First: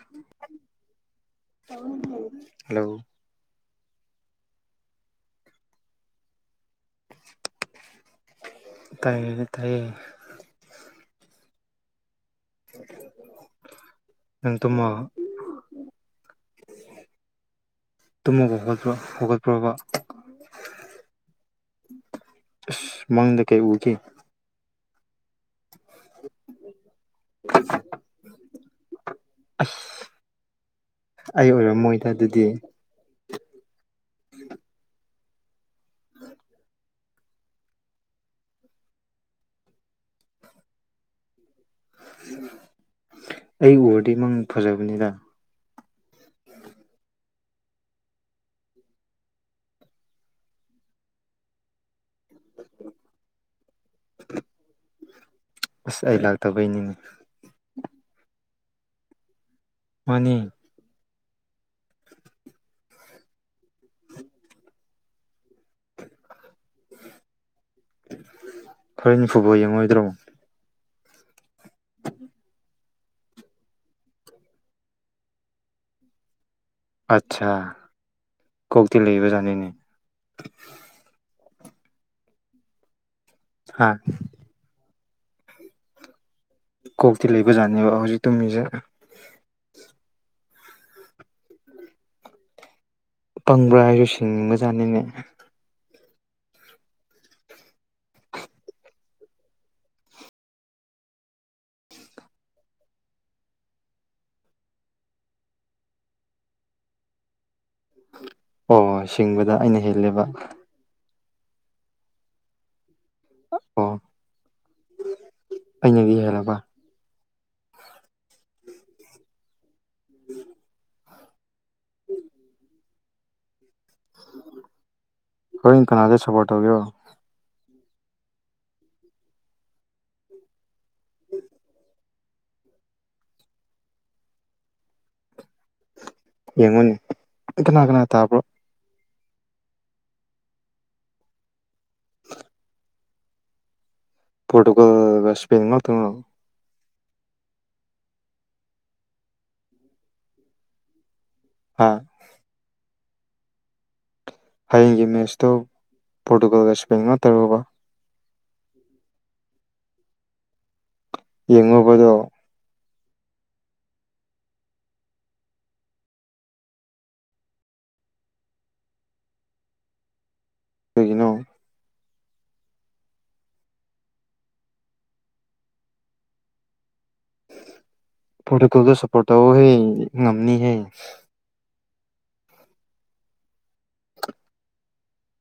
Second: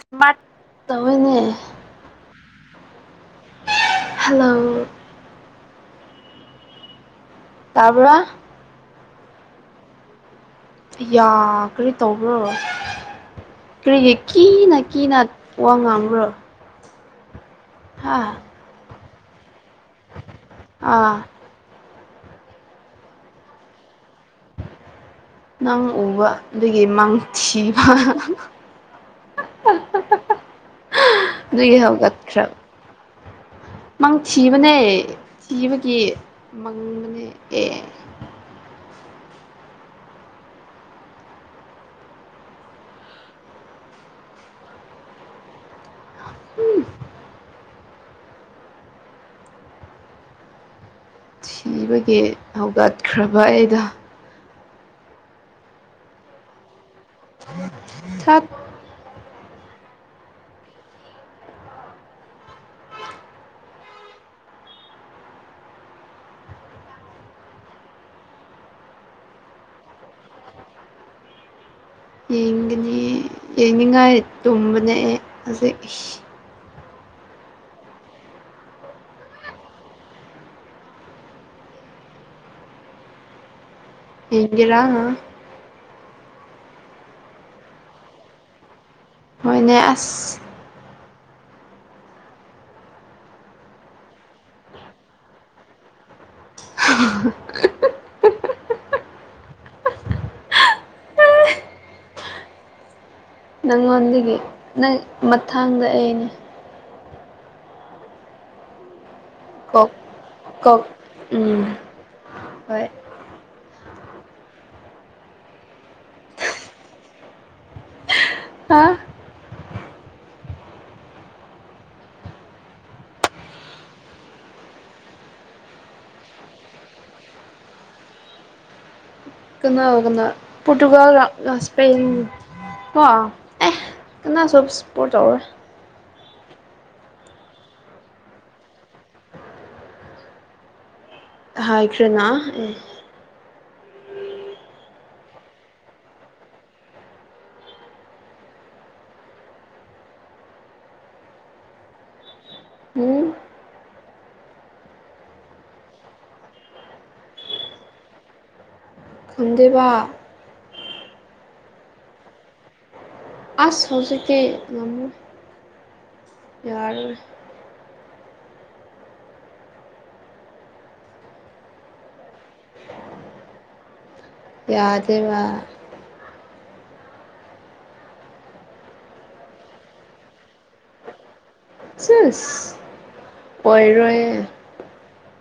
smart ꯇꯋꯅꯦ hello hello ꯇꯕꯔꯥ ꯇꯥꯏꯌꯦ ꯇꯥꯏꯌꯦ ꯌꯥꯒꯔꯤ ꯇꯧꯕ꯭ꯔꯣ ꯀꯔꯤꯒꯤ ꯅꯪ ꯀꯤꯅ ꯇꯨꯝꯃ ꯀꯤꯅ ꯋꯥ ꯉꯥꯡꯕ꯭ꯔꯣ ꯍꯥ ꯇꯨꯝꯃꯄ ꯍꯧꯒꯠꯄ ꯍꯧꯒꯠꯄ꯭ꯔꯕ ꯑꯥ ꯃꯗ ꯀꯩ ꯎꯒꯤ ꯅꯪ ꯎꯕ ꯑꯗꯒꯤ ꯃꯥꯡꯊꯤꯕ ꯑꯁ ꯑꯩ ꯏ ꯑꯣꯏꯔꯝꯃꯣꯏꯗ ꯑꯗꯨꯗꯤ ꯍꯒꯈ꯭ꯔ ꯃꯪ ꯊꯤꯕꯅꯦ ꯊꯤꯕꯒꯤ ꯃꯪꯕꯅꯦ ꯑꯦ ꯎ ꯑꯩ ꯎꯔꯗꯤ ꯏꯃꯪ ꯐꯖꯕꯅꯤꯗ ꯎꯝ ꯊꯤꯕꯒꯤ ꯍꯧꯒꯠꯈ꯭ꯔꯕ ꯑꯩꯗ ꯑꯁ ꯑꯩ ꯂꯥꯛꯇꯕꯩꯅꯤꯡꯉ ꯊꯠ ꯃꯅꯤ ꯈꯣꯏꯅꯤꯐꯨꯕ ꯌꯦꯡꯉꯣꯏꯗ꯭ꯔꯣ ꯌꯦꯡꯒꯅꯤ ꯌꯦꯡꯅꯤꯡꯉꯥꯏ ꯇꯨꯝꯕꯅꯦ ꯑꯦ ꯑꯁꯤꯁ ꯏꯁ ꯑꯠꯆꯥ ꯀꯧꯇ ꯂꯩꯕꯖꯅꯤꯅꯦ ꯍꯥ ꯌꯦꯒꯔꯥ ꯀꯣꯛꯇꯤ ꯂꯩꯕꯖꯥꯠꯅꯦꯕ ꯍꯧꯖꯤꯛꯇꯨ ꯃꯤꯁꯦ ꯃꯣꯏꯅꯦ ꯑꯁ ꯄꯪꯕ꯭ꯔꯥ ꯍꯥꯏꯔꯁꯤꯡ ꯃꯖꯥꯅꯤꯅꯦ [inaudible] ꯅꯪꯉꯣꯟꯗꯒꯤ ꯅꯪ ꯃꯊꯥꯡꯗ ꯑꯩꯅꯦ ꯑꯣ ꯁꯤꯡꯕꯗ ꯑꯩꯅ ꯀꯣꯛ ꯍꯦꯜꯂꯦꯕ ꯀꯣꯛ ꯎꯝ ꯍꯣꯏ ꯑꯣ ꯑꯩꯅꯗꯤ ꯍꯦꯜꯂꯦꯕ ꯍꯥ ꯎꯝ ꯍꯣꯏ ꯀꯅꯥꯗ ꯁꯄꯣꯔꯠ ꯇꯧꯒꯦꯔꯣ ꯀꯅꯥ ꯀꯅꯥ ꯄꯣꯇꯨꯒꯥꯜ ꯁ꯭ꯄꯦꯜ ꯍ ꯑꯦ ꯀꯅꯥꯁꯨ ꯁꯄꯣꯠ ꯇꯧꯔꯣꯢ ꯌꯦꯡꯉꯨꯅꯦ ꯀꯅꯥ ꯀꯅꯥ ꯇꯥꯕ꯭ꯔꯣ ꯍꯥꯏꯈ꯭ꯔꯦꯅꯥ ꯑꯩ ꯄꯣꯔꯇꯨꯒꯜꯒ ꯁꯄꯒꯥ ꯉꯥꯛꯇꯔꯣ ꯍꯥ ꯎꯝ ꯍꯌꯦꯡꯒꯤ ꯃꯦꯠꯁꯇꯣ ꯄꯣꯔꯇꯨꯒꯜꯒ ꯁꯄꯦꯟ ꯉꯥꯛ ꯇꯔꯨꯕ ꯈꯪꯗꯦꯕ ꯌꯦꯡꯉꯨꯕꯗꯣ ꯑꯁ ꯍꯧꯖꯤꯛꯗꯤ ꯉꯥꯝꯃꯣꯢ ꯌꯥꯂꯣꯢ ꯀꯩꯒꯤꯅꯣ ꯌꯥꯗꯦꯕ ꯄꯣꯇꯣꯀꯣꯜꯗ ꯁꯄꯣꯔꯇꯑꯣꯍꯦ ꯉꯝꯅꯤꯍꯦ ꯎꯁ ꯑꯣꯏꯔꯣꯏ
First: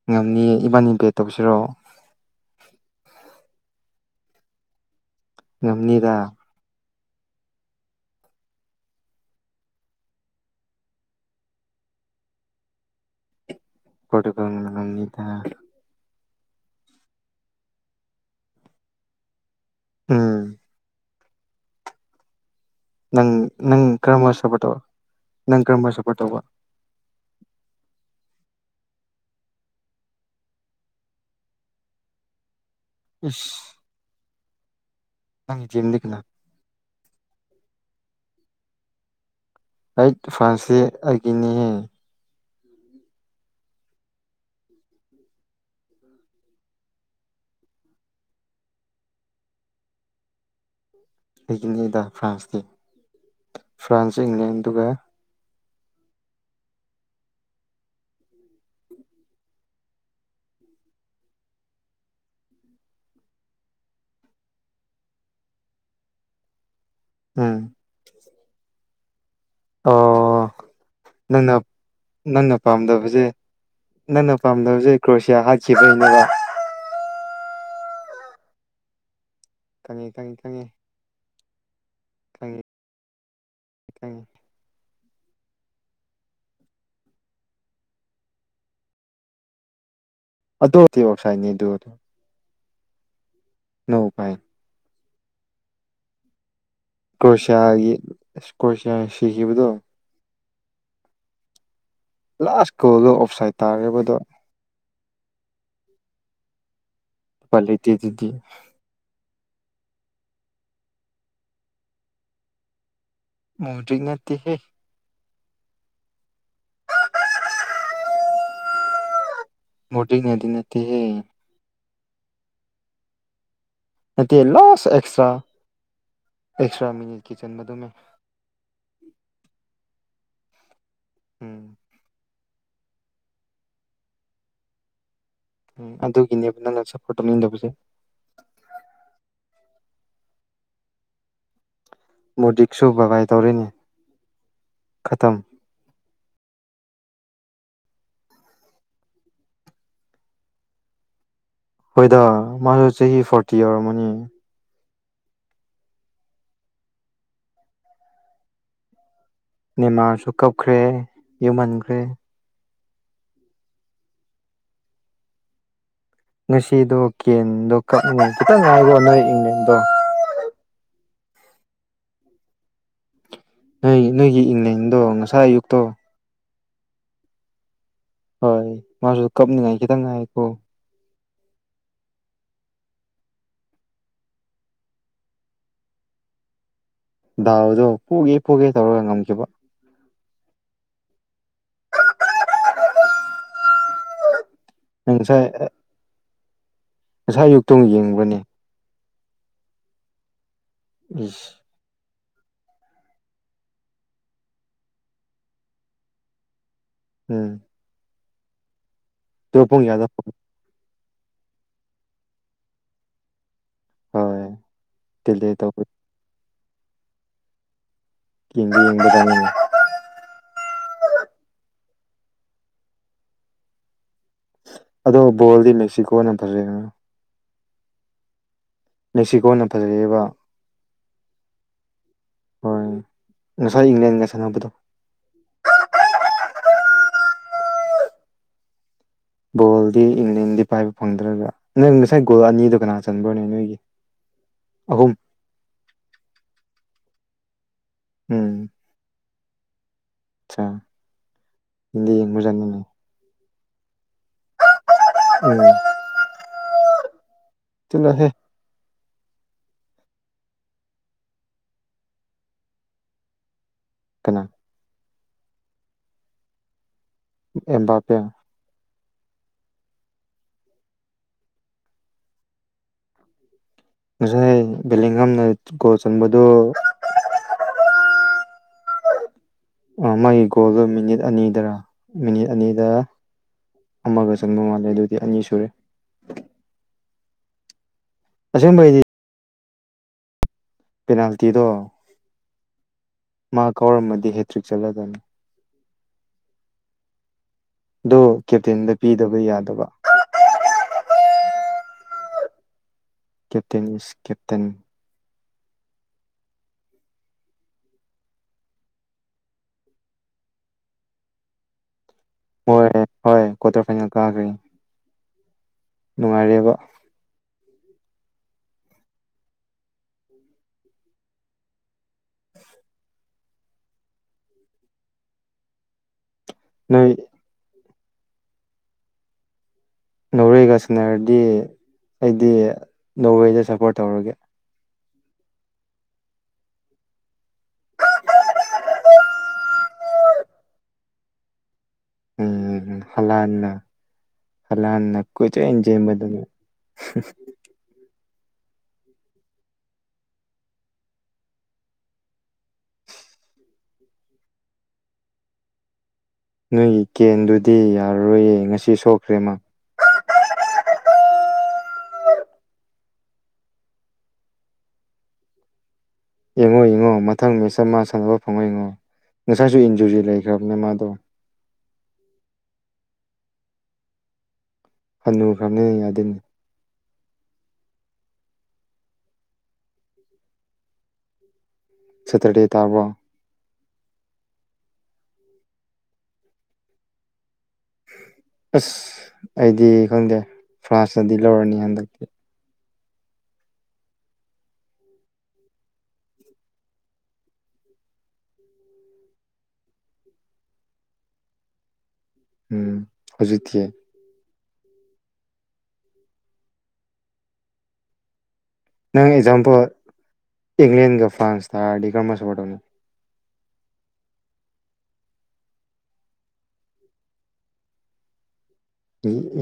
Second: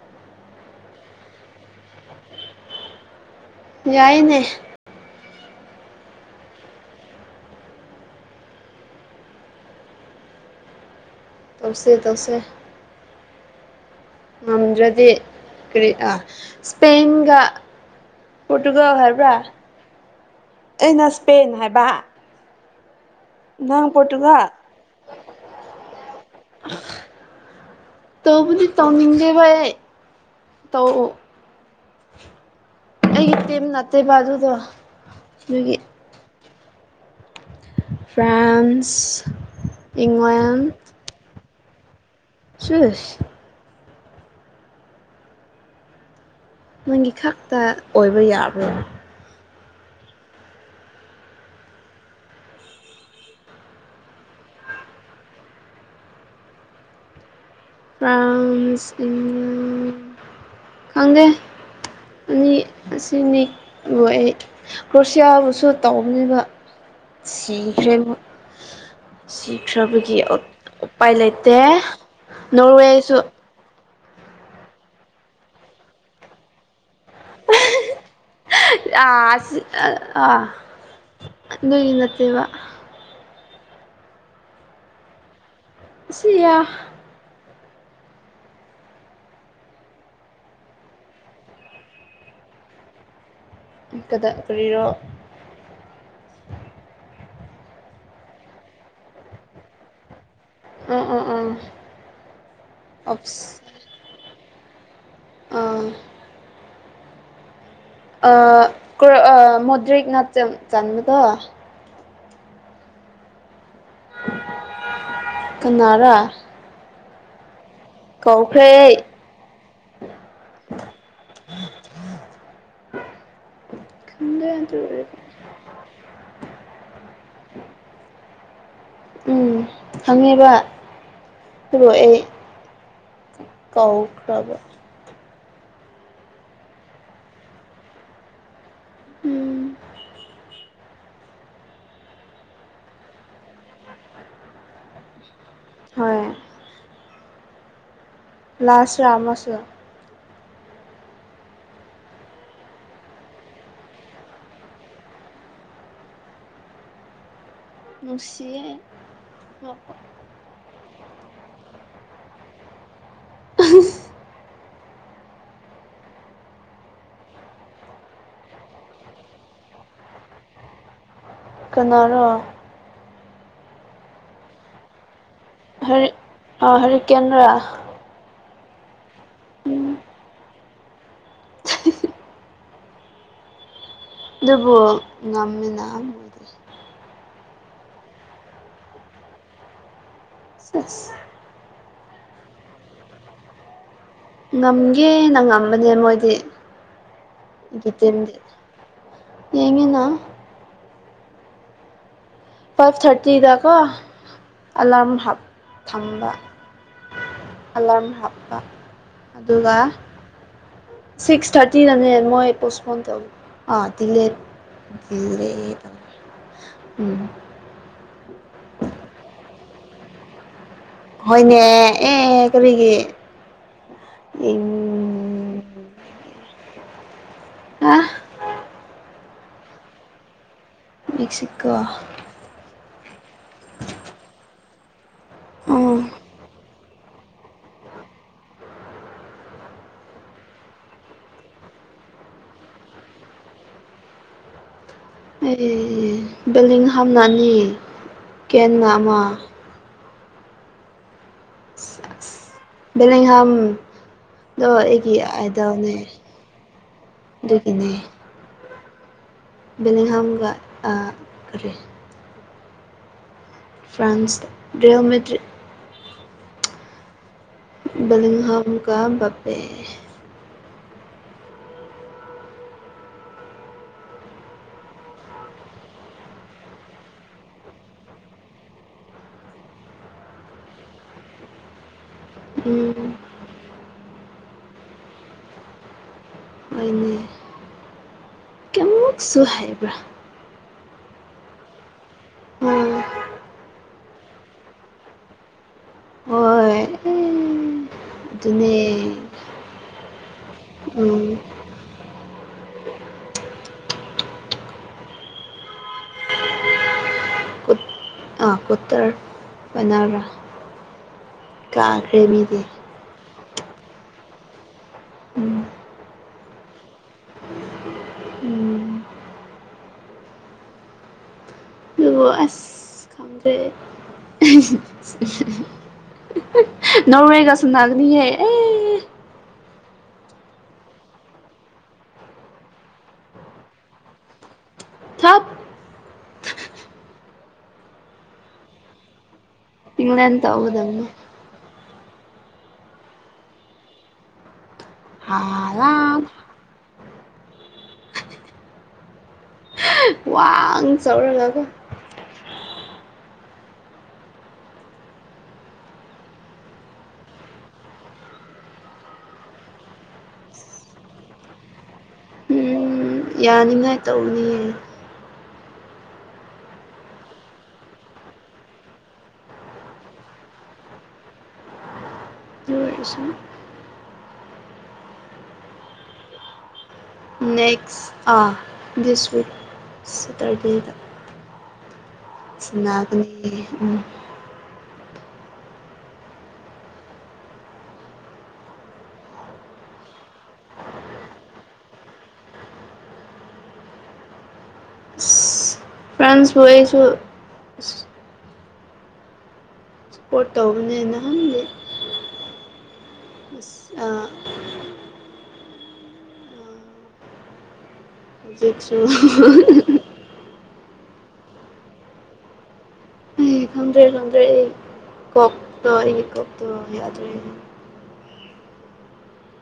ꯉꯝꯅꯤꯌꯦ ꯏꯕꯥꯟꯅꯤ ꯄꯦꯠ ꯇꯧꯁꯤꯔꯣ ꯌꯥꯏꯅꯦ ꯉꯝꯅꯤꯗꯥ ꯇꯧꯁꯦ ꯇꯧꯁꯦ ꯄꯣꯔꯇꯨꯒꯜꯅ ꯉꯝꯗ꯭ꯔꯗꯤ ꯉꯝꯅꯤꯗ ꯀꯔꯤꯥ ꯏꯁꯄꯦꯟꯒ ꯄꯣꯔꯇꯨꯒꯜ ꯍꯥꯏꯕ꯭ꯔꯥ ꯎꯝ ꯑꯩꯅ ꯢꯁꯄꯦꯟ ꯍꯥꯏꯕ ꯅꯪ ꯅꯪ ꯀꯔꯝꯕ ꯁꯄꯣꯔꯠ ꯇꯧꯕ ꯅꯪ ꯀꯔꯝꯕ ꯁꯄꯣꯔꯠ ꯇꯧꯕ ꯇꯧꯕꯨꯗꯤ ꯇꯧꯅꯤꯡꯗꯦꯕ ꯑꯩ ꯇꯧ ꯑꯩ ꯇꯤꯝ ꯏꯁ ꯅꯠꯇꯦꯕ ꯑꯗꯨꯗꯣ ꯅꯪꯒꯤ ꯑꯗꯨꯒꯤ ꯇꯤꯝꯗꯤ ꯀꯅꯥ ꯐ꯭ꯔꯥꯟꯁ ꯑꯩꯠ ꯏꯪꯂꯦꯟ ꯐꯥꯟꯁꯤ ꯑꯩꯒꯤꯅꯤꯍꯦ ꯁꯤꯁ ꯅꯪꯒꯤ ꯈꯛꯇ ꯑꯣꯏꯕ ꯌꯥꯕ꯭ꯔꯣꯏ ꯑꯩꯒꯤꯅꯤꯗ ꯐ꯭ꯔꯥꯟꯁꯗꯤ ꯐ꯭ꯔꯥꯟꯁꯁ ꯏꯪꯂꯦꯟ ꯑꯗꯨꯒ ꯐ꯭ꯔꯥꯟꯁ ꯏꯪꯂꯦꯟ ꯈꯪꯗꯦ ꯑꯅꯤ ꯑꯁꯤꯅꯤ ꯑꯗꯨ ꯑꯩ ꯀ꯭ꯔꯣꯁꯤꯌꯥꯕꯨꯁꯨ ꯇꯧꯕꯅꯦꯕ ꯎꯝ ꯁꯤꯈꯔꯦ ꯁꯤꯈ꯭ꯔꯕꯒꯤ ꯑꯣ ꯎꯄꯥꯏ ꯅꯪꯅ ꯂꯩꯇꯦ ꯅꯪꯅ ꯅꯣꯔꯋꯦꯁꯨ ꯄꯥꯝꯗꯕꯁꯦ ꯅꯪꯅ ꯄꯥꯝꯗꯕꯁꯦ ꯀ꯭ꯔꯣꯁꯤꯌꯥ ꯍꯥꯠꯈꯤꯕꯒꯤꯅꯦꯕ ꯍꯥ ꯍꯥ ꯍꯤ ꯈꯪꯉꯤ ꯥ ꯈꯪꯉꯤ ꯈꯪꯉꯤ ꯅꯣꯏꯗꯤ ꯅꯠꯇꯦꯕ ꯀꯥꯏꯦ [inaudible] ꯁꯤꯌꯥ ꯑꯗꯨꯗꯤ [inaudible] ꯕꯁꯥꯏꯅꯤ ꯑꯗꯨ ꯑꯗꯨ ꯀꯗꯥ ꯀꯔꯤꯔꯣ ꯀꯔꯣꯁꯤꯌꯒꯤ ꯀꯔꯣꯁꯤꯌ ꯁꯤꯈꯤꯕꯗꯨ ꯑꯥ ꯑꯥ ꯑꯥ ꯂꯥꯁ ꯀꯣꯜꯗꯣ ꯑꯣꯐ ꯁꯥꯏꯠ ꯑꯣꯞꯁ ꯇꯥꯔꯦꯕꯗꯣ ꯑꯥ ꯎꯄꯥꯏ ꯂꯩꯇꯦꯗꯨꯗꯤ ꯀ ꯃꯨꯗ꯭ꯔꯛꯅꯥꯆ ꯆꯥꯟꯨ ꯇ ꯃꯇꯔꯤ ꯉꯠꯇ ꯍꯦ ꯀꯅꯥꯔꯥ ꯀꯥꯎꯈ꯭ꯔꯩ ꯃꯣꯇ ꯉꯗꯤ ꯅꯠꯇ ꯍꯦ ꯅ ꯈꯪꯗꯦ ꯑꯗꯨ ꯂꯣꯁ ꯑꯣꯏꯔꯗꯤ ꯑꯦꯁꯇ꯭ꯔꯥ ꯑꯦꯁꯇ꯭ꯔꯥ ꯃꯤꯅꯤ ꯀꯆꯟ ꯃ ꯃ ꯎꯝ ꯍꯪꯉꯦꯕ ꯎꯝ ꯑꯗꯨꯕꯨꯣ ꯑꯩ ꯀꯥꯎꯈ꯭ꯔꯕ ꯑꯗꯨꯒꯤꯅꯦꯕ ꯅꯪꯅ ꯁꯄꯣꯔꯠ ꯇꯧꯅꯤꯡꯗꯥꯕꯁꯦ ꯎꯝ ꯃꯣꯗꯤꯛꯁꯨ ꯕꯥꯕꯥꯏ ꯇꯧꯔꯦꯅꯦ ꯈꯥꯇꯝ ꯍꯣꯏ ꯂꯁꯨ ꯑ ꯑꯃꯁꯁꯨ ꯍꯣꯏꯗ ꯃꯥꯁꯨ ꯆꯍꯤ ꯐꯣꯔꯇꯤ ꯌꯎꯔꯝꯃꯅꯤ ꯅꯨꯡꯁꯤꯌꯦ ꯅꯤꯃꯥꯔꯁꯨ ꯀꯞꯈ꯭ꯔꯦ ꯌꯨꯝꯍꯟꯈ꯭ꯔꯦ [inaudible] ꯉꯁꯤꯗꯣ ꯀꯦꯟꯗꯣ ꯀꯞꯅꯤꯡ ꯈꯤꯇꯪ ꯉꯥꯏꯗꯣ ꯅꯣꯏ ꯏꯪꯂꯦꯟꯗꯣ ꯀꯅꯥꯔꯣ ꯅ ꯅꯣꯏꯒꯤ ꯏꯪꯂꯩꯟꯗꯣ ꯉꯁꯥꯏ ꯑꯌꯨꯛꯇꯣ ꯑ ꯍꯔꯤ ꯀꯦꯟꯔꯥ ꯍꯣꯏ ꯃꯥꯁꯨ ꯀꯞꯅꯤꯡꯉꯥꯏ ꯈꯤꯇꯪ ꯉꯥꯏꯀꯣ ꯑꯗꯨꯕꯨ ꯉꯝꯃꯤꯅ ꯃꯣꯏꯗꯤ ꯗꯥꯎꯗꯣ ꯄꯣꯒꯦ ꯄꯣꯒꯦ ꯇꯧꯔꯒ ꯉꯝꯈꯤꯕ ꯁꯦꯁ ꯅꯪ ꯉꯝꯒꯦꯅ ꯉꯁꯥꯏ ꯉꯝꯕꯅꯦ ꯃꯣꯏꯗꯤ ꯉꯁꯥꯏ ꯑꯌꯨꯛꯇꯣ ꯑꯩꯒꯤ ꯇꯤꯝꯗꯤ ꯌꯦꯡꯕ꯭ꯔꯅꯦ ꯌꯦꯡꯉꯦꯅ ꯏꯁ ꯐꯥꯏꯚ ꯊꯥꯔꯇꯤꯗꯀꯣ ꯑꯂꯥꯔꯝ ꯊꯝꯕ ꯎꯝ ꯑꯦꯂꯥꯃ ꯍꯥꯞꯄ ꯑꯗꯨꯒ [unintelligible] ꯁꯤꯛꯁ ꯊꯥꯔꯇꯤ ꯗꯥꯅꯦ ꯃꯣꯏ ꯄꯣꯁꯄꯣꯟ ꯍꯣꯏ ꯗꯤꯂꯦ ꯇꯧꯕ [unintelligible] [unintelligible] ꯍꯣꯏꯅꯦ ꯑꯦ ꯀꯔꯤꯒꯤ ꯎꯝ ꯑꯗꯣ ꯕꯣꯜꯗꯤ ꯃꯦꯛꯁꯤꯀꯣꯅ ꯐꯖꯩꯗꯅꯥ ꯑ ꯃꯦꯛꯁꯤꯀꯣꯅ ꯐꯖꯩꯏꯕ ꯃꯦꯛꯁꯤꯀꯣ ꯍꯣꯏ ꯉꯁꯥꯏ ꯏꯪꯂꯦꯟꯒ ꯁꯥꯟꯅꯕꯥꯗꯣ ꯑ ꯕꯣꯜꯗꯤ ꯏꯪꯂꯦꯟꯗꯤ ꯄꯥꯏꯕ ꯐꯪꯗ꯭ꯔꯒꯥ ꯅꯣꯏ ꯉꯁꯥꯏ ꯒꯣꯜ ꯑꯅꯤꯗꯣ ꯀꯅꯥ ꯆꯟꯕ꯭ꯔꯣꯅꯦ ꯅꯣꯏꯒꯤ ꯑꯍꯨꯝ [unintelligible] ꯑꯆꯥ [unintelligible] ꯑꯗꯣ ꯑꯩꯒꯤ ꯎꯝ ꯑꯥꯏꯗꯣꯜꯅꯦ ꯑꯗꯨꯒꯤꯅꯦ ꯆꯠꯂꯣꯍꯦ ꯕꯂꯦꯍꯝꯒ ꯟꯥ ꯀꯔꯤ ꯀꯅꯥ ꯐ꯭ꯔꯥꯟꯁ ꯔꯦꯜꯃꯦꯗꯔ꯭ꯤꯇ ꯑꯦꯝꯕꯥꯄꯦ ꯕꯂꯤꯡꯍꯝ ꯒꯥ ꯕꯥꯄꯦ ꯉꯁꯥꯏ ꯕꯦꯂꯤꯍꯝꯅ ꯒꯣꯜ ꯆꯟꯕꯗꯨ ꯃꯥꯒꯤ ꯒꯣꯜꯗꯣ ꯃꯤꯅꯤꯠ ꯑꯅꯤꯗꯔ ꯃꯤꯅꯤꯠ ꯑꯅꯤꯗ ꯎꯝ ꯑꯃꯒ ꯆꯪꯕ ꯃꯥꯜꯂꯦ ꯑꯗꯨꯗꯤ ꯑꯅꯤ ꯁꯨꯔꯦ ꯑꯅꯤ ꯑꯁꯦꯡꯕꯩꯗꯤ ꯀꯨꯛꯁꯨ ꯍꯥꯏꯕ꯭ꯔꯥ ꯄꯦꯅꯥꯜꯇꯤꯗꯣ ꯎꯝ ꯃꯥ ꯀꯥꯎꯔꯝꯃꯗꯤ ꯍꯦꯇ꯭ꯔꯤꯛ ꯆꯠꯂꯗꯕꯥꯅꯤ ꯍꯣꯏ ꯑꯗꯣ ꯑꯗꯨꯅꯦ ꯀꯦꯞꯇꯦꯟꯗ ꯄꯤꯗꯕ ꯌꯥꯗꯕ ꯎꯝ ꯀꯦꯞꯇꯦꯟ ꯏꯁ ꯀꯦꯞꯇꯦꯟ ꯑꯥ ꯀꯣꯇꯔ ꯃꯅꯔꯥ ꯀꯥꯈ꯭ꯔꯦ ꯃꯤꯗꯤ ꯍꯣꯏ ꯍꯣꯏ ꯀ꯭ꯋꯥꯇꯔ ꯐꯥꯏꯅꯦꯜ ꯀꯥꯈ꯭ꯔꯦ ꯎꯝ ꯅꯨꯡꯉꯥꯏꯔꯦꯕ ꯎꯝ ꯑꯗꯨꯕꯨ ꯑꯁ ꯈꯪꯗ꯭ꯔꯦ ꯅꯣꯏ ꯅꯣꯔꯋꯦꯒꯁꯨꯝꯒꯅꯤꯍꯦ ꯑꯦ ꯅꯣꯔꯋꯦꯒ ꯁꯟꯅꯔꯗꯤ ꯑꯩꯗꯤ ꯅꯣꯔꯋꯦꯗ ꯁꯄꯣꯔ ꯇꯧꯔꯒꯦ ꯊꯠ ꯢꯤꯡꯂꯦꯟ ꯇꯧꯒꯗꯧꯅꯦ ꯎꯝ ꯍꯂꯥꯟꯅ ꯍꯂꯥꯟꯅ ꯀꯣꯢꯆꯦꯟ ꯆꯦꯟꯕ ꯍꯥꯂꯥꯟ ꯗꯨ [inaudible] ꯋꯥꯡ ꯆꯥꯎꯧꯔꯒ ꯅꯣꯏꯒꯤ ꯀꯦꯟꯗꯨꯗꯤ ꯌꯥꯔꯔꯣꯏꯌꯦ ꯉꯁꯤ ꯁꯣꯛꯈ꯭ꯔꯦꯃ ꯎꯝ ꯌꯥꯅꯤꯡꯉꯥꯏ ꯇꯧꯅꯤꯌꯦ ꯌꯦꯡꯉꯣ ꯌꯦꯡꯉꯣ ꯉꯣ ꯃꯊꯪ ꯃꯦꯠꯁꯇ ꯃꯥ ꯁꯥꯟꯅꯕ ꯐꯪꯉꯣꯏꯉꯣ ꯉꯁꯥꯏꯁꯨ ꯏꯟꯖꯨꯔꯤ ꯂꯩꯈ꯭ꯔꯕꯅꯦ ꯃꯥꯗꯣ ꯎꯝ [unintelligible] ꯍꯅꯨ ꯈ꯭ꯔꯅꯤ ꯌꯥꯗꯅꯤ ꯅꯦꯛꯁ ꯑꯥ ꯗꯤꯁ ꯋꯤꯛ ꯁꯦꯇꯔꯗꯦꯗ ꯁꯦꯇꯔꯗꯦ ꯇꯥꯕ꯭ꯔꯣ [inaudible] [unintelligible] ꯑꯁ ꯑꯩꯗꯤ ꯈꯪꯗꯦ ꯐ꯭ꯔꯥꯟꯥꯁꯇꯗꯤ ꯂꯧꯔꯅꯤ ꯍꯟꯗꯛꯇꯤ ꯐ꯭ꯔꯁꯕꯨꯣꯏꯁꯨ ꯁꯄꯣꯔꯠ ꯇꯧꯕꯅꯦꯅ ꯍꯪꯖꯦ ꯎꯝ ꯍꯧꯖꯤꯛ ꯇꯤ ꯍꯧꯖꯤꯡꯁꯨ ꯏꯪꯪꯂ꯭ꯂꯦꯟꯒ ꯐ꯭ꯔꯥꯟꯁ ꯊꯗꯤ ꯀꯔꯝꯕ ꯁꯄꯣ꯭ꯔꯠ ꯇꯧꯅꯤ ꯑꯩ ꯈꯪꯗ꯭ꯔꯦ ꯈꯪꯗ꯭ꯔꯦ ꯑꯩ ꯀꯣꯛꯇꯣ ꯑꯩꯒꯤ ꯀꯣꯛꯇꯣ ꯌꯥꯗ꯭ꯔꯦ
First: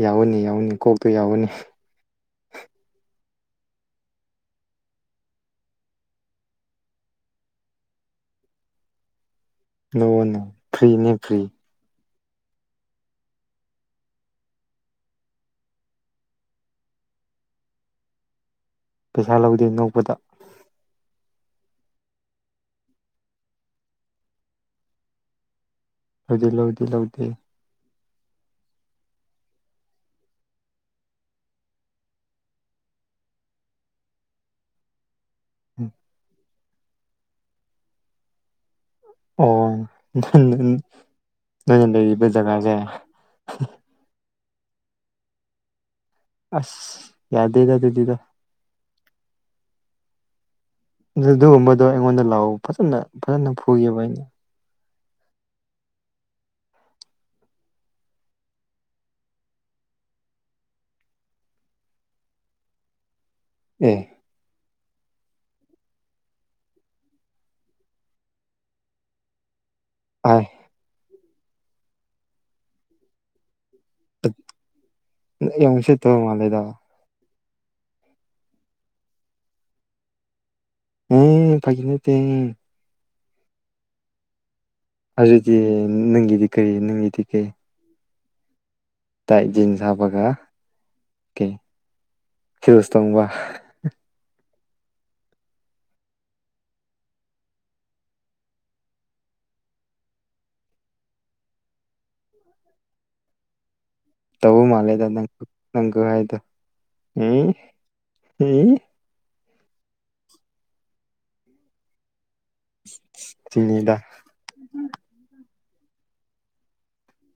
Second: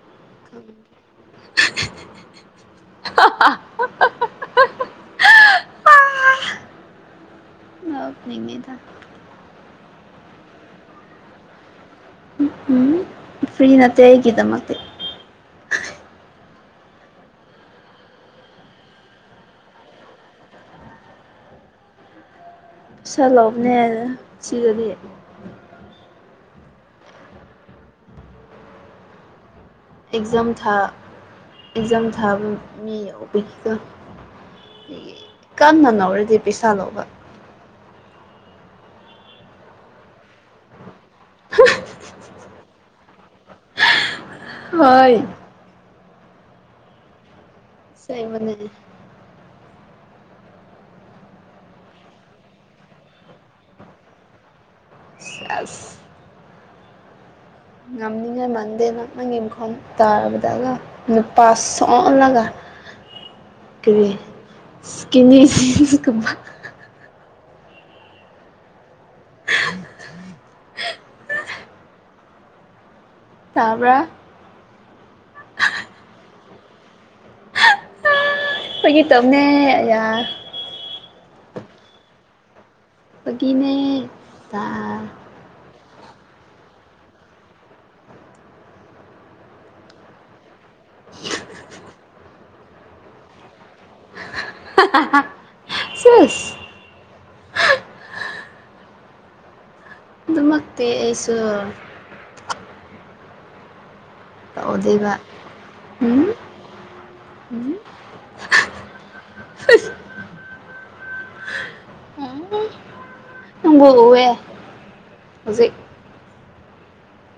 ꯌꯥꯎꯋꯣꯅꯦ ꯌꯥꯎꯋꯣꯅꯦ ꯀꯣꯛꯇꯣ ꯌꯥꯎꯋꯣꯅꯧ ꯑ [unintelligible] [unintelligible] ꯂ ꯅ ꯐ꯭ꯔꯤꯅꯦ ꯐ꯭ꯔꯤ ꯎꯝ ꯐ꯭ꯔꯤ ꯅꯠꯇ ꯑꯩꯒꯤꯗꯃꯛꯇꯤ ꯄꯩꯁꯥ ꯂꯧꯗꯦ ꯉꯣꯛꯕꯗ [unintelligible] ꯂꯧꯗꯤ ꯂꯧꯗꯤ ꯂꯧꯗꯦ ꯑꯦꯛꯖꯥꯝ ꯊꯥ ꯑꯦꯛꯖꯥꯝ ꯊꯥꯕ ꯃꯤ ꯑꯣꯏꯕꯒꯤꯀꯣ ꯀꯟꯅ ꯂꯥꯎꯔꯗꯤ ꯄꯩꯁꯥ ꯂꯧꯕ ꯑꯣ ꯅ [unintelligible] ꯅꯣꯢꯅ ꯂꯩꯔꯤꯕ ꯖꯒꯖꯦ ꯑꯣꯏ ꯑꯁ ꯌꯥꯗꯦꯗ ꯑꯗꯨꯗꯤꯗ ꯁꯤꯕꯅꯤꯅꯦ ꯑꯗꯨꯒꯨꯝꯕꯗꯣ ꯑꯩꯉꯣꯟꯗ ꯂꯥꯛꯑꯣ ꯐꯖꯅ ꯐꯖꯅ ꯐꯨꯕ ꯑꯩꯅ ꯑꯁ ꯃꯟꯗꯦ ꯅ ꯅꯪꯒꯤ ꯏꯡꯈꯣꯜ ꯇꯥꯔꯕꯗꯒ ꯅꯨꯄꯥ ꯁꯣꯛꯍꯜꯂꯒ [unintelligible] [inaudible] ꯀ ꯀꯅꯦ ꯆꯀꯝꯕ [unintelligible] ꯍ ꯇꯥꯕ꯭ꯔꯥ ꯌꯁꯤꯠꯇ ꯃꯜꯂꯤꯗ ꯐꯥꯒꯤ ꯇꯣꯕꯅꯦ ꯎ ꯐꯥꯒꯅꯦ ꯇ ꯐꯒꯤꯅꯦ ꯑꯗꯨꯗꯤ ꯅꯪꯒꯤꯗꯤ ꯀꯩ ꯅꯪꯒꯤꯗꯤ ꯀꯩ ꯇꯖ ꯁꯥꯥꯕ ꯀꯥ ꯀ ꯈꯔꯣꯁ ꯇꯣꯡꯕ ꯁꯤꯁ ꯈꯨꯛꯇ ꯑꯩꯁꯨ ꯇꯧꯕ ꯃꯥꯂꯦꯗ ꯇꯧꯗꯦꯕ ꯅꯪ ꯅꯪꯒꯨ ꯎꯝ ꯍꯥꯏꯗꯣ ꯎꯝ ꯍꯦ [inaudible] [inaudible] ꯁꯤꯅꯤꯗ ꯅꯪꯕꯋꯦ ꯍꯧꯖꯤꯛ